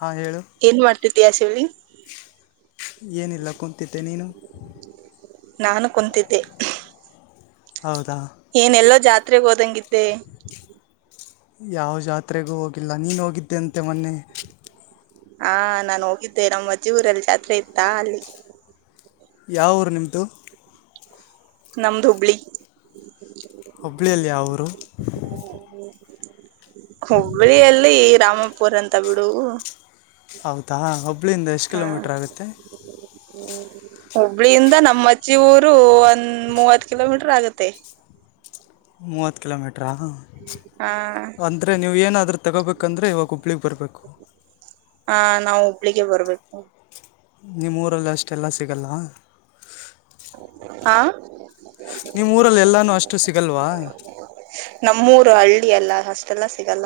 ಹಾಂ ಹೇಳು ಏನ್ ಮಾಡ್ತ [unintelligible] ಏನಿಲ್ಲ ಕುಂತಿದ್ದೆ ನೀನು ನಾನು ಕುಂತಿದ್ದೆ ಹೌದಾ ಏನೆಲ್ಲೋ ಜಾತ್ರೆ ಟ್ರಿಪ್ಪಿಗೆ ಹೋದಂಗಿದ್ದೆ ಯಾವ ಜಾತ್ರೆಗೂ ಹೋಗಿಲ್ಲ ನೀನು ಹೋಗಿದ್ದೆಂತೆ ಮೊನ್ನೆ. ಹಾ ನಾು ಹೋಗಿದ್ದೆ ನಮ್ಮ್ ಅಜ್ಜೆ ಊರಲ್ಲಿ ಜಾತ್ರೆ ಇತ್ತಾ ಅಲ್ಲಿ. ಯಾವ ಊರು ನಿಮ್ಮದು ನಮ್ದ ಹುಬ್ಳಿ. ಹುಬ್ಳ್ಳಿಯಲ್ಲಿ ಯಾವ ಊರು ಹುಬ್ಬಳ್ಳಿಯಲ್ಲಿ ರಾಮಪುರ ಅಂತ ಬಿಡು ಹೌದಾ ಹುಬ್ಳಿಯಿಂದ ಎಷ್ಟು ಹಾ ಕಿಲೋಮೀಟ್ರ್ ಆಗುತ್ತೆ ಹುಬ್ಳಿಯಿಂದ ನಮ್ಮ್ಜಿ ಊರು ಒಂದ್ ಮೂವತ್ ಕಿಲೋಮೀಟರ್ ಆಗತ್ತೆ ಮೂವತ್ತ ಕಿಲೋಮೀಟರು ಹಟ್ರಾ ಆ ಅಂದರೆ ನೀವು ಏನಾದ್ರೂ ತಗೋಬೇಕಂದ್ರೆ ಇವಾಗ ಹುಬ್ಳಿಗೆ ಬರ್ಬೇಕು ಹಾ ನಾವು ಹುಬ್ಳಿಗೆ ಬರ್ಬೇಕು ನಿಮ್ಮೂಊರಲ್ಲಿ ಅಷ್ಟೆಲ್ಲ ಸಿಗಲ್ಲ ಹಾ. ನಿಮ್ಮ ಊರಲ್ಲಿ ಎಲ್ಲಾನೂ ಅಷ್ಟು ಸಿಗಲ್ವಾ ನಮ್ಮೂರು ಹಳ್ಳಿ ಎಲ್ಲ ಅಷ್ಟೆಲ್ಲಾ ಸಿಗಲ್ಲ.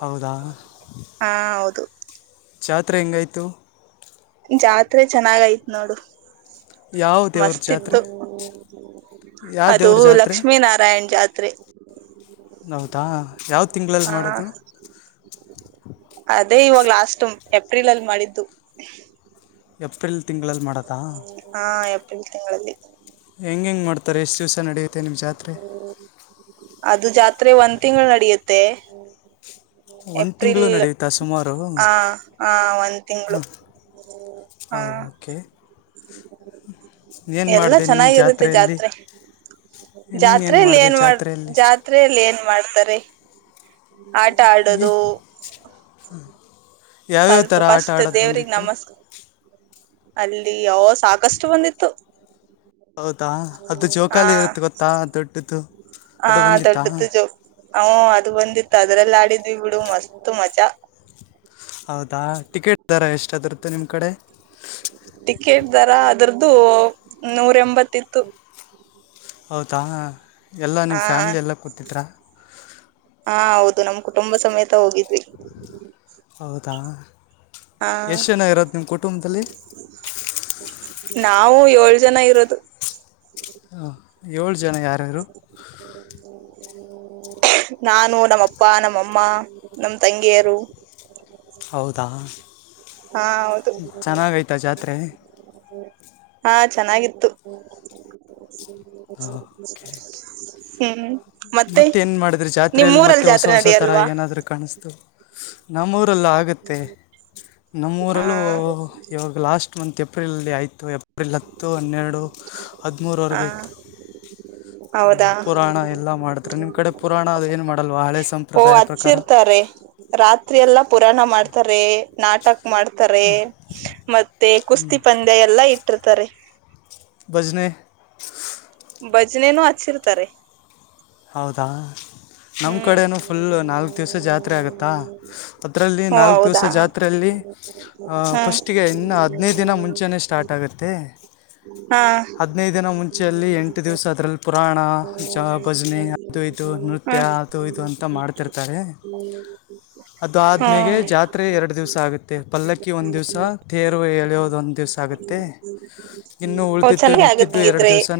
ಹೌದಾ. ಹಾ ಹೌದು ಜಾತ್ರೆ ಹೆಂಗಾಯ್ತು. ಇದ್ರೆ ಚೆನ್ನಾಗಯತ್ ನೋಡು. ಯಾವ ದೇವ್ರ ಮಸ್ತ್ ಜಾತ್ರೆ ಇತ್ತು ಯಾವ ಅದು ದೇವ್ರ ಜಾತ್ರೆ ಲಕ್ಷ್ಮೀ ನಾರಾಯಣ್ ಜಾತ್ರೆ. ತ್ರೆ. ಹೌದಾ ಯಾವ ತಿಂಗಳಲ್ಲಿ ಮಾಡೋದು. ಅದೇ ಇವಾಗ ಲಾಸ್ಟ್ ಏಪ್ರಿಲ್ ಅಲ್ಲಿ ಮಾಡಿದ್ದು. ಏಪ್ರಿಲ್ ತಿಂಗಳಲ್ಲಿ ಮಾಡದಾ. ಕೆ ತಿಂಗಳಲ್ಲಿ. ಹೆಂಗ ಹೆಂಗ ಮಾಡ್ತಾರೆ ಎಷ್ಟು ದಿವ್ಸ ನಡೀ. ಅದು ಜಾತ್ರೆ ಒಂದ್ ತಿಂಗಳು ನಡೆಯುತ್ತೆ. ತ್ತೆ ಒಂದು ತಿಂಗಳು ನಡೆಯುತ್ತಾ ಸುಮಾರು ಹಾಂ ಹ ಹ ಒಂದ್ ತಿಂಗಳು ಹಾಂ ಹ ಓಕೆ ಹ. ಎಲ್ಲಾ ಚೆನ್ನಾಗಿರುತ್ತೆ ಜಾತ್ರೆ ನೀನೇನು ಜಾತ್ರೆಯಲ್ಲಿ ಮಾಡಿದೆ ಏನ್ ಮಾಡ ಜಾತ್ರೆಯಲ್ಲಿ ಜಾತ್ರೆಯಲ್ಲಿ ಏನ್ ಮಾಡ್ತಾರೆ. ಆಟ ಆಡೋದು [inaudible] ಯಾವ್ಯಾವ ಸ್ವಲ್ಪ ಥರ ಆಟ ಫಸ್ಟ್ ಆಡೋದು ದೇವ್ರಗ್ ಬಂದಿತ್ತು. ನಮಸ್ ಅಲ್ಲಿ ಯೋ ಸಾಕಷ್ಟು ಬಂದಿತ್ತು. ಹೌದಾ ಅದು ಜೋಕಾಲಿ ಇರುತ್ತೆ ಗೊತ್ತಾ ದೊಡ್ಡ್ದು. ಹಾ ದೊಡ್ಡದು ಜು ಹ ಅದು ಬಂದಿತ್ತು ಅದ್ರಲ್ಲ ಆ. ಮಾಡಿದ್ವಿ ಬಿಡು ಮಸ್ತ್ ಮಜಾ. ಹೌದಾ ಟಿಕೆಟ್ ದರ ಎಷ್ಟಾದರುತ ನಿಮ್ಮ ಕಡೆ. ಟಿಕೆಟ್ ದರ ಅದ್ರ್ದು ನೂರ ಎಂಬತಿತ್ತು ಹೌದಾ ಎಲ್ಲ ನಿಮ್ಮ ಫ್ಯಾಮಿಲಿ ಎಲ್ಲ ಕೂತಿದ್ರಾ ದು ನಮ್ ಕುಟುಂಬ ಸಮೇತ ಹೋಗಿದ್ವಿ ಹೌದಾ ಹಾ ಎಷ್ಟು ಜನ ಇರೋದು ನಿಮ್ಮ ಕುಟುಂಬದಲ್ಲಿ ನಾವು ಏಳ್ ಜನ ಇರೋದು ಹಾ ಏಳು ಜನ ಯಾರ್ಯಾರು [unintelligible] ನಾನು ನಮ್ಮ ಅಪ್ಪ ನಮ್ಮಅಮ್ಮ ನಮ ತಂಗಿಯರು ಹೌದಾ ಹಾ ಹೌದು ಚೆನ್ನಾಗೈತಾ ಜಾತ್ರೆ ಹಾ ಚೆನ್ನಾಗಿತ್ತು [inaudible] ಹಹ್ಮ್ ಮತ್ತ ಎನ ಮಾಡಿದ್ರಿ ಜಾತ್ರೆಯಲ್ಲಿ ಮತ್ತೆ ಹೊಸ ಜಾತ್ರೆ ಹೊಸ ಥರ ನಡಿಯಲ್ವಾ ಏನಾದರೂ ಕಾಣಿಸ್ತು ನಮ್ಮ ಊರ ಇಲ್ ಆಗುತ್ತೆ ಹಾ ನಮ್ಮೂಊರಲ್ಲೂ ಇವಾಗ ಲಾಸ್ಟ್ ಇಮಂತ್ ಏಪ್ರಿಲ್ ಅಲ್ಲಿ ಆಯಿತು ಏಪ್ರಿಲ್ ಹತ್ತು ಹನ್ನೆರಡು ಹಾ ಹದಿಮೂರವರೆಗೂ ಇತ್ತು ಹೌದಾ ಪುರಾಣ ಎಲ್ಲ ಮಾಡ ತ್ರೆ ನಿಮ್ಮ ಕಡೆ ಪುರಾಣ ಅದ ಆಯ್ತ್ ಎನ್ ಮಾಡ ಓ ಹಚ್ಚಿರ್ತಾರೆ ರಾತ್ರಿ ಎಲ್ಲಾ ಪುರಾಣ ಮಾಡ್ತಾರೆ ನಾಟಕ ಮಾಡ್ತಾರೆ ಮತ್ತೆ ಕುಸ್ತಿ ಪಂದ್ಯ ಎಲ್ಲಾ ಇ ಇಟ್ಟಿರ್ತಾರೆ ಬಜನೆ ಭಜನೆನೂ ಹಚ್ಚಿರ್ತಾರೆ ಹೌದಾ ನಮ್ಮ ಹ್ಮ್ ಕಡೆನೂ ಫುಲ್ ನಾಲ್ಕು ದಿವಸ ಜಾತ್ರೆ ಆಗುತ್ತೆ ತ್ತಾ ಅದರಲ್ಲಿ ಓ ನಾಲ್ಕು ದಿವಸ ಹೌದಾ ಜಾತ್ರೆಯಲ್ಲಿ ಹಾ ಫಸ್ಟಿಗೆ ಇನ್ನ ಹದಿನೈದು ದಿನ ಮುಂಚೆನೆ ಸ್ಟಾರ್ಟ್ ಆಗುತ್ತೆ ಹಾ [inaudible] ಹದಿನೈದನ ಮುಂಚೆಯಲ್ಲಿ ಎಂಟು ದಿವ್ಸ ಅದರಲ್ಲಿ ಪುರಾಣ ಶಾಪ್ ಅ ಇದು ನೃತ್ಯ ಹ್ಮ್ ಅದು ಇದು ಅಂತ ಮಾಡ್ತಿರ್ತಾರೆ ಅದು್ಮೇಲೆ ಹ್ಮ್ ಜಾತ್ರೆ ಎರಡು ದಿವ್ಸ ಆಗುತ್ತೆ ಪಲ್ಲಕ್ಕಿ ಒಂದ್ ದಿವಸ ತೇರು ಎಳೆಯೋದು ಒಂದ ದಿವ್ಸ ಆಗುತ್ತೆ ಇನ್ನು ಉಳಿದಿದ್ದು ಚೆನ್ನಾಗಿ ಆಗತ್ ಮಿಕ್ಕಿದ್ದು ಎರಡು ಹಂಗಿದ್ರೆ ದಿವಸ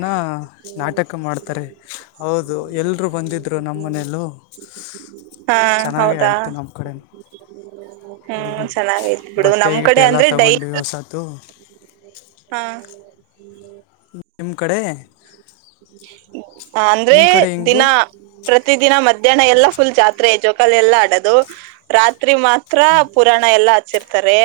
ನಾಟಕ ಕ್ಕ ಮಾಡ್ತಾರೆ ಹೌದು ಎಲ್ಲರೂ ಬಂದಿದ್ದರು ನಮ್ಮ ಮನೆಯಲ್ಲೂ ಹಾ ಚೆನ್ನಾಗೇ ಹೌದಾ ಆಯಿತು ನಮ್ಮ ಕಡೆ ಹ್ಮ್ ಚೆನ್ನಾಗೈತ್ ಬಿಡು ಬಟ್ಟೆ ನಮ್ ಗಿಟ್ಟೆ ಕಡೆ ಎಲ್ಲ ಅಂದ್ರೆ ಡೈಲ್ ತಗೊಂಡ್ವಿ ಹೊಸದು ಹಾ [inaudible] ನಿಮ ಕಡೆ ಅಂದ್ರೆ ನಿಮ್ಮ ಕಡೆ ಹಿಂಗೂ ದಿನಾ ಪ್ರತಿದಿನ ಮಧ್ಯಾಹ್ನ ಎಲ್ಲಾ ಫುಲ್ ಜಾತ್ರೆ ಜೋಕಾಲ ಎಲ್ಲ ಆಡದು ರಾತ್ ತ್ರಿ ಮಾತ್ರ ಪುರಾಣ ಎಲ್ಲಾ ಹಚ್ಚಿರ್ತಾರೆ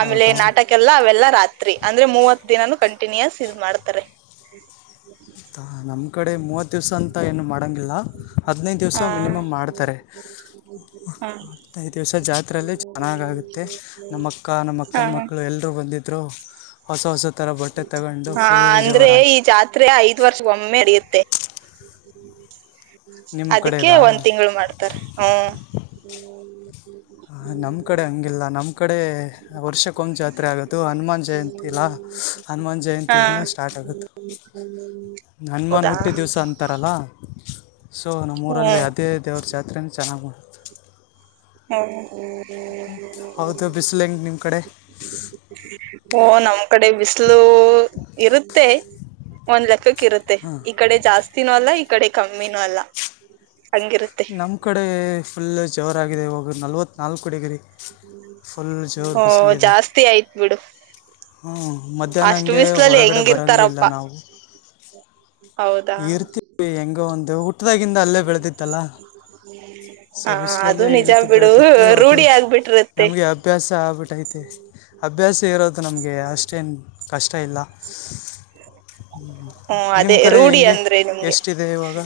ಆಮೇಲೆ ಹೌದಾ ನಾಟಕ ಎಲ್ಲ ಅವೆಲ್ಲಾ ರಾತ್ರಿ ಅಂದ್ರೆ ಮೂವತ್ ದಿನಾನು ಕಂಟಿನ್ಯೂ ಆಸ್ ಇದ ಮಾಡ್ತಾರೆ ಹ ಇತ್ತ ನಮ್ ಕಡೆ ಮೂವತ್ ದಿವಸ ಅಂತ ಏನು ಮಾಡಂಗಿಲ್ಲ ಹದಿನೈದು ದಿವಸ ಹ ಮಿನಿಮಮ್ ಮಾಡ್ತಾರೆ ಹ ಹದಿನೈದು ದಿವಸ ಜಾತ್ರೆಯಲ್ಲಿ ಚೆನ್ನಾಗುತ್ತೆ ನಮ್ಮಕ್ಕ ಹ ನಮ್ಮಕ್ಕನ ಮಕ್ಕಳು ಎಲ್ಲರೂ ಬಂದಿದ್ ದ್ರೋ ಹಾ ಅಂದ್ರೆ ಈ ಜೋರಾಯಿತು ಜಾತ್ರೆ ಆಯ್ತ ತೋರ್ಷ ಒಮ್ಮೆ ನಡೆಯುತ್ತೆ ನಿಮ್ಮ ಅದಕ್ಕೆ ಕಡೆದಾ ಒಂದ್ ತಿಂಗಗಳು ಮಾಡ್ತಾರೆ ಹ ಹ ನಮ್ ಕಡೆ ಹಂಗಿಲ್ಲ ನಮ್ಮ್ ಕಡೆ ವರ್ಷಕ್ಕೊಂದು ಜಾತ್ರೆ ಆಗೋದು ಹನುಮಾನ್ ಜಯಂತಿ ಇಿಲ್ಲ ಹನುಮನ್ ಹಾ ಜಯಂತಿದಿಂದ ಸ್ಟಾರ್ಟ್ ಆಗುತ್ತೆ ಹನುಮಾನ್ ಹೌದಾ ಹುಟ್ಟಿ ದಿವ್ಸ ಅಂತಾರಲ್ಲ ಸೊ ನಮ್ಮೂಊರಲ್ಲಿ ಹ್ಮ್ ಅದೇ ದೇವ್ರ ಜಾತ್ರೆ ಚೆನ್ನಾಗಿ್ ಮಾಡೆ [unintelligible] ಹ ಹ್ಮ್ ಹೌದು ಬಿಸಿಲು ಹೆಂಗೆ ನಿಮ್ಮ ಕಡೆ [unintelligible] ಓ ನಮ್ ಕಡೆ ಬಿಸಿಲು ಇರುತ್ತೆ ಒಂದ್ ಲಲೆಕ್ ಕಿರುತ್ತೆ ಈ ಕಡೆ ಜಾಸ್ತಿನೂ ಅಲ್ಲಾ ಇಕ ಕಡೆ ಕಮ್ಮಿನೂ ಅಲ್ಲ ಹಂಗಿರುತ್ತೆ ನಮ್ಮ ಕಡೆ ಫುಲ್ ಜವರ್ ಆಗಿದೆ ಇವಾಗ ನಲವತ್ತು ನಾಲ್ಕು ಡಿಗರಿ ಹಓ ಜಾಸ್ತಿ ಆಯ್ತ್ು ಬಿಡು ಅಷ್ಟು ಮಧ್ಯಾಹ್ನಂಗೆ ಬಿಸ್ಲಲ್ಲಿ ಹೊರಗಡೆ ಬರಂಗೆ ಇಲ್ಲ ಹೆಂಗಿರ್ತಾರಪ್ಪಾ ನಾವು ಹೌದಾ ಇರ್ತೀವಿ ಹೆಂಗ ಒಂದು ಹುಟ್ಟದಾಗಿಂದ ಅಲ್ಲೇ ಬೆಳೆದಿತ್ತಲ್ಲ ಹಾ ಅದು ನಿಜ ಇಳಿದು ಬಿಡು ಬೆಳೆದಿತ್ತು ಅದು ರೂಢಿ ಆಗ್ಬಿಟ್ಟಿರತ್ತೆ ನಮಗೆ ಅಭ್ಯಾಸ [unintelligible] ಅಭ್ಯಾಸ ಇರೋ ನಮಗೆ ಅಷ್ಟೇನು ಇಷ್ಟ ಇಲ್ಲ ಹ್ಮ್ ನಿಮ್ಮ ಅದೇ ಕಡೆ ರೂಢಿ ಹೆಂಗೆ ಅಂದ್ರೆ ನಿಮ್ಗೆ ಎಷ್ಟಿದೆ ಇವಾಗ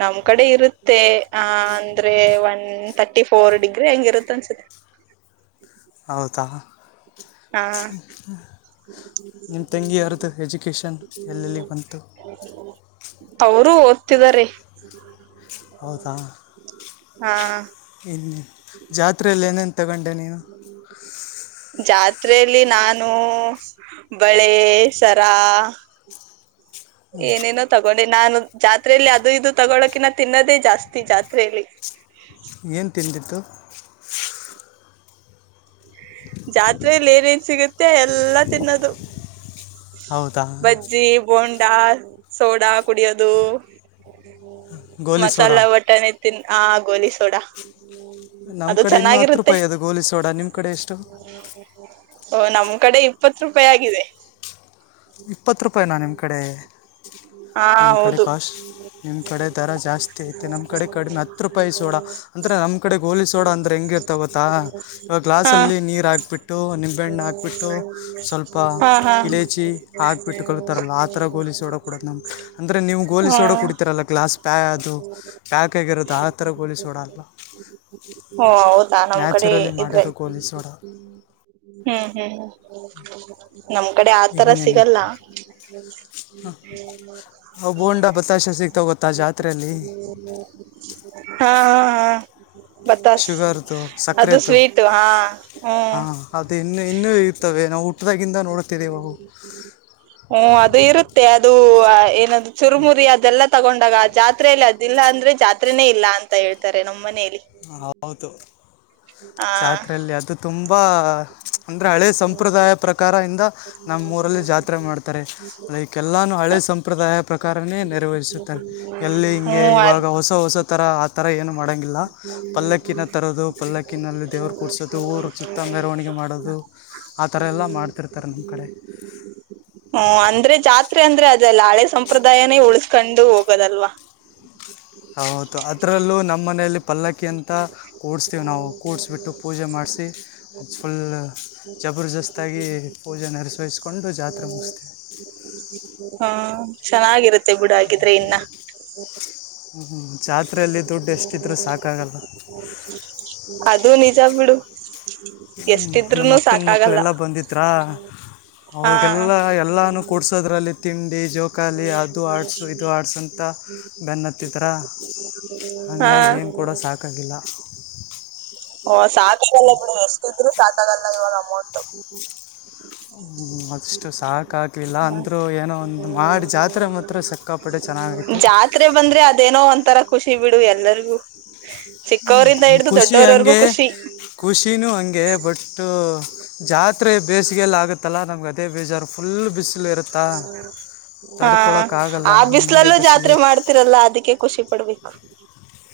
ನಮ್ ಕಡೆ ಇರುತ್ತೆ ಆ ಅಂದ್ರೆ ಒನ್ ಥರ್ಟಿ ಫೋರ್ ಡಿಗ್ರಿ ಹೆಂಗ ಇರುತ್ತ ಅನ್ಸುತ್ತೆ ಹೌದಾ ಹಾ ನಿಮ್ಮ ತಂಗಿಯರ್ದು ಎಜುಕೇಷನ್ ಎಲ್ಲೆಲ್ಲಿಗೆ ಬಂತು [inaudible] ಅವರು ತುದರೆ ಹೌದಾ ಹಾ ಇನ್ನು ಜಾತ್ರೆಯಲ್ಲಿ ಏನ ಜಾತ್ ಜಾತ್ರೆಯಲ್ಲಿ ನಾನು ಬಳೆ ಸರಾ ಏನೇನೋ ತಗೊಂಡೆ ನಾನು ಜಾತ್ರಲಿ ಅದು ಇದು ತಗೊಳಕಿಿನ ತಿನ್ನೋದೇ ಜಾಸ್ತಿ ಜಾತ್ರೆಯಲ್ಲಿ ಏನು ತಿಂದಿತ್ತು ಜಾತ್ರೆಯಲ್ಲಿ ಏನೇನ್ ಸಿಗುತ್ತೆ ಎಲ್ಲಾ ತಿನ್ನೋದು ಹೌದಾ ಬಜ್ಜಿ ಬೋಂಡ ಡಾ ಸೋಡಾ ಕುಡಿಯೋದು ಗೋಲಿ ಸೋಡಾ ಮಸಾಲಾ ವಟಾಣ ತಿನ್ ಆ ಗೋಲಿ ಸೋಡ ನಮ್ ಕಡೆ ಇನ್ನುೂ ಹತ್ತು ರೂಪಾಯಿ ಅದು ಗೋಲಿ ಸೋಡ ನಿಮ್ ಕಡೆ ಎಷ್ಟು ಓ ನಮ್ ಕಡೆ ಇಪ್ಪತ್ತು ರೂಪಾಯಿ ಆಗಿದೆ ಇಪ್ಪತ್ತು ರೂಪಾಯಿನಾ ನಿಮ್ಮ ಕಡೆ ಹಾ ನಿಮ್ಮ ಕಡೆ ಹೌದು ಕಾಸ್ಟ್ ನಿಮ್ಮ ಕಡೆ ದರ ಜಾಸ್ತಿ ಐತೆ ನಮ್ಮ ಕಡೆ ಕಡಿಮೆ ಹತ್ತು ರೂಪಾಯಿ ಸೋಡ ಅಂದರೆ ನಮ್ಮ ಕಡೆ ಗೋಲಿ ಸೋಡ ಅಂದರೆೆ ಹೆಂಗಿರ್ತ ಗೊತ್ತಾ ಇವಾಗ ಹಾ ಗ್ಲಾಸಲ್ಲಿ ನೀರು ಹಾಕ್ಬಿಟ್ಟು ನಿಂಬೆಹಣ್ಣು ಹಾಕ್ಿಬಿಟ್ಟು ಸ್ವಲ್ಪ ಹಾ ಹಾ ಇಲೇಚಿ ಹಾಕ್ಬಿಟ್ಕೊಳ್ತರಲ್ಲ ಆ ತರ ಗೋಲಿಸೋಡೋಕ್ ಕೊಡೋದು ನಮಗೆ ಅಂದರೆ ನೀವು ಗೋಲಿ ಸೋಡ ಹ್ಮ್ ಕುಡ್ತಿೀರಲ್ಲ ಗ್ಲಾಸ್ ಪ್ಯಾ ಅದು ಪ್ಯಾಕ್ ಆಗಿರೋದು ಆ ಥರ ಗೋಲಿ ಸೋಡ ಅಲ್ಲ ಓ ಹೌದಾ ನಮ್ ಕಡೆ ನ್ಯಾಚುರಲಿ ಇದ್ರೆ ಮಾಡಿರೋ ಗೋಲಿ ಸೋಡಾ ಹ್ಮ್ ಹ್ಮ್ ಹ್ಮ್ ನಮ್ ಕಡೆ ಆತರ ಇನ್ನೇನು ಸಿಗಲ್ಲ ಅವು ಬೋಂಡ ಬತ್ತಾಶ ಸಿಗ್ತಾವೆ ಗೊತ್ತಾ ಜಾತ್ರೆಯಲ್ಲಿ ್ಮ [inaudible] ಹ ಹಾ [unintelligible] ಹಾ ಬಾಸ್ ಶುಗರ್ದು ಅದು ಸಕ್ಕರೆದು ಸ್ವೀಟ್ ಹಾ ಹ್ಮ ಹಾಂ ಅದು ಇನ್ನೂ ಇನ್ನೂ ಇರ್ತವೆ ನಾವು [unintelligible] ಹುಟ್ದಾಗಿಂದ ನೋಡ್ತಿದ್ದೀವಿ ಅವು ಹ್ಮ ಅದು ಇರುತ್ತೆ ಅದು ಏನ ಚುರುಮುರಿ ಅದೆಲ್ಲ ತಗೊಂಡಾಗ ಜಾತ್ರೆಯಲ್ಲಿ ಅದಿಲ್ಲ ಅಂದ್ರೆ ಜಾತ್ನೇ ಇಲ್ಲ ಅಂತ ಹೇಳ್ತಾರೆ ನಮ್ಮ ಮನೆ [unintelligible] ಹೌದು ಹ ಜಾತ್ರೆಯಲ್ಲಿ ಅದು ತುಂಬ ತುಂಬ ಅಂದರೆ ಹಳೇ ಸಂಪ್ರದಾಯ ಪ್ರಕಾರ ಇಿಂದ ನಮ್ಮೂಊರಲ್ಲಿ ಜಾತ್ರೆ ಮಾಡ್ತಾರೆ ಲೈಕ್ ಎಲ್ಲಾನೂ ಹಳೆ ಸಂಪ್ರದಾಯ ಪ್ರಕಾರವೇ ನೆರವೇರಿಸುತ್ತಾರೆ ಎಲ್ಲಿ ಹಿಂಗೆ ಹ್ಮ್ ಅ ಇವಾಗ ಹೊಸ ಹೊಸ ಥರ ಆ ಥರ ಏನುೂ ಮಾಡೋಂಗಿಲ್ಲ ಪಲ್ಲಕ್ಕಿನ ತರೋದು ಪಲ್ಲಕ್ಕಿನಲ್ಲಿ ದೇವರು ಕುೂಡಸೋದು ಊರು ಸುತ್ತ ಮೆರವಣಿಗೆ ಮಾಡದು ನಮ್ಮ ಕಡೆ ಹ್ಮ ಅಂದ್ರೆ ಜಾತ್ [unintelligible] ್ರ ಅಂದ್ರೆ ಅದೆಲ್ಲ ಹಳೆ ಸಂಪ್ರದಾಯನೇ ಉಳಸ್ಕೊಂಡು ಹೋಗೋದಲ್ವಾ ಹೌದು ಅದರಲ್ಲೂ ನಮ್ಮ ಮನೆಯಲ್ಲಿ ಪಲ್ಲಕ್ಕಿ ಅಂತ ಕೂಡಿಸ್ತೀವಿ ನಾವು ಕೂಡ್ಿಸ್ಬಿಟ್ಟು ಪೂಜೆ ಮಾಡಿಸಿ [inaudible] ಫುಲ್ ಜಬರ್ದಸ್ತಾಗಿ ಪೂಜೆ ನೆರವೇರಿಸ್ಕೊಂಡು ಜಾತ್ರೆ ಮುಗಿಸ್ತೀವಿ ಚೆನ್ನಾಗಿರುತ್ತೆ ಬಿುಡ ಹಾಕಿದ್ರೆ ಇನ್ನ ಹ್ಮ್. ಜಾತ್ರೆಯಲ್ಲಿ ದುಡ್ಡು [unintelligible] ಎಷ್ಟಿದ್ರೂ ಸಾಕಾಗಲ್ಲ ಅದು ನಿಜ ಬಿಡು ನಮ್ಮ ಎಷ್ಟಿದ್ರುನು ಮಕ್ಕನ ಸಾಕಾಗಲ್ಲ ಮಕ್ಕಳೆಲ್ಲ ಬಂದಿದ್ರ ಹಾ ಅವ್ರಿಗೆಲ್ಲ ಎಲ್ಲೂ ಕೊಡ್ಸೋದ್ರಲ್ಲಿ ತಿಂಡಿ ಜೋಕಾಲಿ ಅದು ಆಡ್ಸು ಇದು ಆಡ್ಸು ಅಂತ ಬೆನ್ನತ್ತಿದ್ರ ಹಾ ಹಾಗಿ ಏನು ಕೂಡ ಸಾಕಾಗಿಲ್ಲ ಹ ಸಾಕಲ್ಲ [unintelligible] ಸತಾಗಾಲಲ್ಲ ಇವಾಗ ರಮ್ಮಾವ [unintelligible] ಅಷ್ಟು ಸಾಕಾಗಾಗಲಿಲ್ಲ ಅಂದರೂ ಏನೋ ಒಂದು ಮಾಡಿ ಜಾತ್ರೆ ಮಾತ್ರ ಸಕ್ಕಾಪಟ್ಟ ಚೆನ್ನಾಗಾಯತು ಜಾತ್ರೆ ಬಂದ್ರೆ ಅದೇನೋ ಒಂತರ ಖುಷಿ ಬಿಡು ಎಲ್ಲರಿಗೂ ಚಿಕ್ಕವರಿಂದ ಹ್ಮ್, ಹಿಡ್ದು ಖುಷಿ ದೊಡ್ಡವರವರ್ಗೂ ಹಂಗೆ ಖುಷಿ ಖುಷಿನೂ ಹಂಗೆ ಬಟ್ ಜಾತ್ರೆ ಬೇಸಿಗೆಯಲ್ಲ ಆಗುತ್ತೆ ತಲ್ಲ ನಂಗದೆೇ ಬಜಾರು ಹಾ ತಡ್ಕೊಳಕ್ಕಾಗಲ್ಲ ಆ ಹಂಗೆ ಬಿಸ್ಲಲ್ಲೂ ಬಿಸಿಲು ಜಾತ್ರೆ ಇರುತ್ತೆ ಮಾಡ್ತಿರಲ್ಲ ಅದಕ್ಕೆ ಖುಷಿ ಪಡ್ಬೇಕು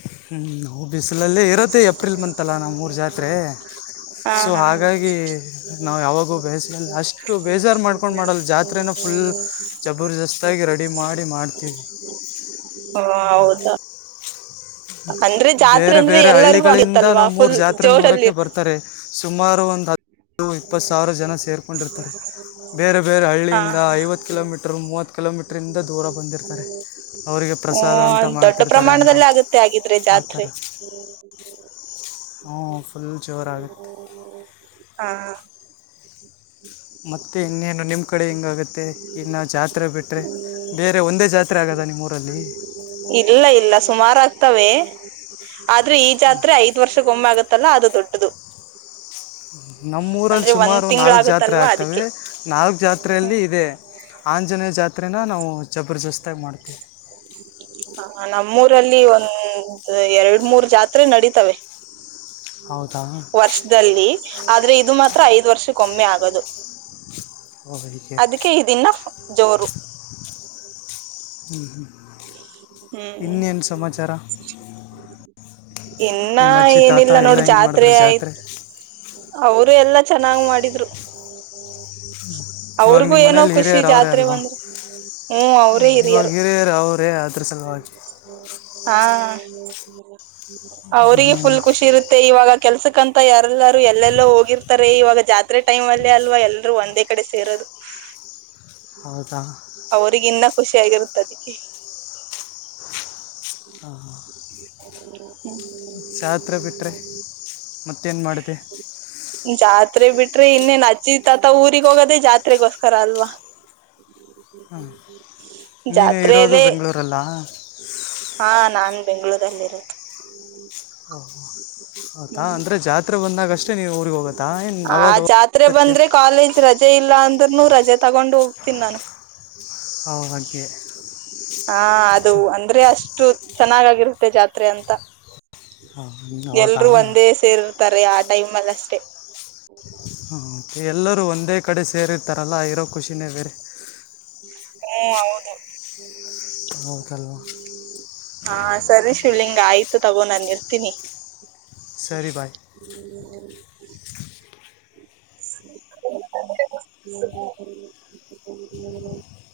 ಹ್ಮ್ ನಾವು ಬಿಸಿಲಲ್ಲೇ ಇರುತ್ತೆ ಏಪ್ರಿಲ್ ಮಂತಲ್ಲ ನಮ್ಮೂರ ಜಾತ್ರೆ ಹ ಸೊ ಹ ಹ ಹಾಗಾಗಿ ನಾವು ಯಾವಾಗೂ ಬೇಸಿಗೆಯಲ್ಲಿ ಅಷ್ಟು ಬೇಜಾರು ಮಾಡ್ಕೊಂಡು ಮಾಡಲ್ಲ ಜಾತ್ರೆನ ಫುಲ್ ಜಬರ್ದಸ್ತಾಗಿ ರೆಡಿ ಮಾಡಿ ಮಾಡ್ತೀವಿ ಹೌದಾ ಅಂದ್ರೆ ಜಾತ್ರೆ ಬೇರೆ ಅಂದ್ರೆ ಬೇರೆ ಎಲ್ಲರಿಗೂ ಹಳ್ಳಿಗಳಿಂದ ಆಗತ್ತಲ್ವಾ ನಮ್ಮೂರ ಫುಲ್ ಜಾತ್ರೆ ಜೋರಲ್ಲಿ ನೋಡೋಕ ಬರ್ತಾರೆ ಸುಮಾರು ಒಂದು್ ಹ ಇದು ಇಪ್ಪತ್ತು ಸಾವಿರ ಜನ ಸೇರಿಕೊಂಡಿರ್ತಾರೆ ಬೇರೆ ಬೇರೆ ಹಾ ಹಳ್ಳಿಯಿಂದ ಐವತ್ತು ಕಿಲೋಮೀಟರು ಮೂವತ್ತು ಕಿಲೋಮೀಟ್ರಂದ ದೂರ ಬಂದಿರ್ತಾರೆ ಅವರಿಗೆ ಹ್ಮ ಪ್ರಸಾದ ಅಂತ ದೊಡ್ಡ ಮಾಡ್ತಿರ್ತಾರೆ ಅನ್ನ ಪ್ರಮಾಣದಲ್ಲಿ ಆಗುತ್ತೆ ಆಗಿದ್ರೆ ಆ ಥರ ಜಾತ್ರೆ ಹ್ ಫುಲ್ ಜೋರಾಗುತ್ತೆ ಹಾ ಹ ಮತ್ತೆ ಇನ್ನೇನು ನಿಮ್ಮ ಕಡೆ ಹೆಂಗಾಗುತ್ತೆ ಇನ್ನು ಜಾತ್ರೆ ಬಿಟ್ಟರೆ ಬೇರೆ ಒಂದೇ ಜಾತ್ರೆ ಆಗದ ನಿಮ್ಮೂಊರಲ್ಲಿ ಸುಮಾರು ಆಗ್ತವೆ ಎನು ಇಲ್ಲ ಆದ್ರೆ ಈ ಜಾತ್ರೆ ಐದ್ ವರ್ಷಕ್ಕೊಮ್ಮೆ ಆಗತ್ತಲ್ಲ ಅದು ದೊಡ್ಡ ಅದು ನಮ್ಮ್ ಊರಲ್ಲಿ ಸುಮಾರು ನಾಲ್ಕು ಜಾತಿ ರೆ ಆಗುತ್ತಲ್ವಾ ಆತವೆ ಅದಕ್ಕೆ ನಾಲ್ಕು ಹ್ಮ್ ಜಾತ್ರೆಯಲ್ಲಿ ಇದೆ ಆಂಜನೇಯ ಜಾತ್ರೆನ ನಾವು ಪ್ರಜಸ್ತಿ ಹ ನಮ್ಮ ಲ್ಲಿ ಒಂದು ಎರಡ್ ಮೂರ್ ಜಾತ್ರೆ ನಡೀತವೆ ಹೌದಾ ವರ್ಷದಲ್ಲಿ ಆದ್ರೆ ಇದು ಮಾತ್ರ ಐದು ವರ್ಷಕ್ಕೊಮ್ಮೆ ಆಗದು ಓ ಹೀಗೆ ಅದಕ್ಕೆ ಇದನ್ನ ಜೋರು ಹ್ಞ ಹ್ಮಂ ಹ್ಮ್ ಇನ್ನೇನು ಸಮಾಚಾರ ಇನ್ನ ನಿಮ್ಮ ಅಜ್ಜಿ ತಾತ ಏನಿಲ್ಲ ಎಲ್ಲ ನೋಡ ಹೆಂಗೆ ಜಾತ್ರೆ ಮಾಡಿದ್ರು ಆಯ್ತು ಅವರು ಎಲ್ಲ ಚ ನಾವು ಮಾಡ್ರು ಹ ಇವಾಗ ಅವ್ರಿಗೂ ನಿಮ್ಮ ಏನೋ ಮನೇಲಿ ಖುಷಿ ಹಿರಿಯರು ಅವರೇ ಜಾತ್ರೆ ಅಲ್ವಾ ಬಂದ್ರೆ ಹ್ಮ ಅವ್ರೇ ಹಿರಿಯರು ಪ್ರಸಲಾಜ ಹ್ಮ ಹ್ಮ ಅವ್ರಿಗೆ ಫುಲ್ ಖುಷಿ ಇರುತ್ತೆ ಇವಾಗ ಕೆಲ್ಸಕ್ಕಂತ ಯಾರಲ್ಲಾರೂ ಎಲ್ಲೆಲ್ಲೋ ಹೋಗಿರ್ತಾರೆ ಇವಾಗ ಜಾತ್ರೆ ಟೈಮ್ ಅಲ್ಲೇ ಅಲ್ವಾ ಎಲ್ಲರೂ ಒಂದೇ ಕಡೆ ಸೇರೋದು ಹೌದಾ ಅವ್ರಗ ಇನ್ನ ಖುಷಿ ಆಗಿರುತ್ತ ಅದಕ್ಕೆ ಹಾ ಹಾ ಹ್ಮ್ ಜಾತ್ರೆ ಬಿಟ್ಟರೆ ಮತ್ ಜಾತ್ರೆ ಬಿ ಬಿಟ್ರೆ ಇನ್ನೇನ್ ಅಜ್ಜಿ ತಾತ ಊರಿಗೆ ಹೋಗೋದೇ ಜಾತ್ರೆಗೋಸ್ಕರ ಅಲ್ವಾ ನೀನು ಇರೋದು ಜಾತ್ರೆಯಲ್ಲಿ ಬೆಂಗಳೂರಲ್ಲ ಹಾ ನಾ ನ ಬೆಂಗ್ಳೂರಲ್ಲಿ ಇರೊದು ಓಹ ಹತಾ ಅಂದ್ರೆ ಜಾತ್ರೆ ಬಂದಾಗ ಅಷ್ಟೇ ನೀ ಊರ್ಗ ಹೋಗತ್ತಾ ಏನ್ ಆ ಅವಾಗಾಗೋಗತಿರ್ತ ನೂರ್ ರಜೆ ತಗೊಂಡು ಹೋಗ್ತೀನಿ ನಾನು ಹಾಗೆ ಹಾ ಅದು ಸ ಅಂದ್ರೆ ಅಷ್ಟು ಚೆನ್ನಾಗಾಗಿರುತ್ತೆ ಜಾತ್ರೆ ಅಂತ ಹ್ಮ್, ಹೌದಾ ಎಲ್ರುೂ ಹ್ಮ್, ಒಂದೇ ಸೇರ್ ತರೆ ಆ ಟೈಮ್ ಅಲ್ ಅಷ್ಟೇ [unintelligible] ಎಲ್ಲರೂ ಒಂದೇ ಕಡೆ ಸೇರಿರ್ತಾರಲ್ಲ ಇರೋ ಖುಷಿನೇ ಬೇರೆ ಹ್ಮ್ ಹೌದು ಹೌದಲ್ವ ಹಾ ಸರಿ ಸ ಶಿವಲಿಂಗ ಆಯ್ತು ತಗೋ ನಾನು ಇರ್ತೀನಿ ಸರಿ ಬಾಯ್ [unintelligible] [inaudible]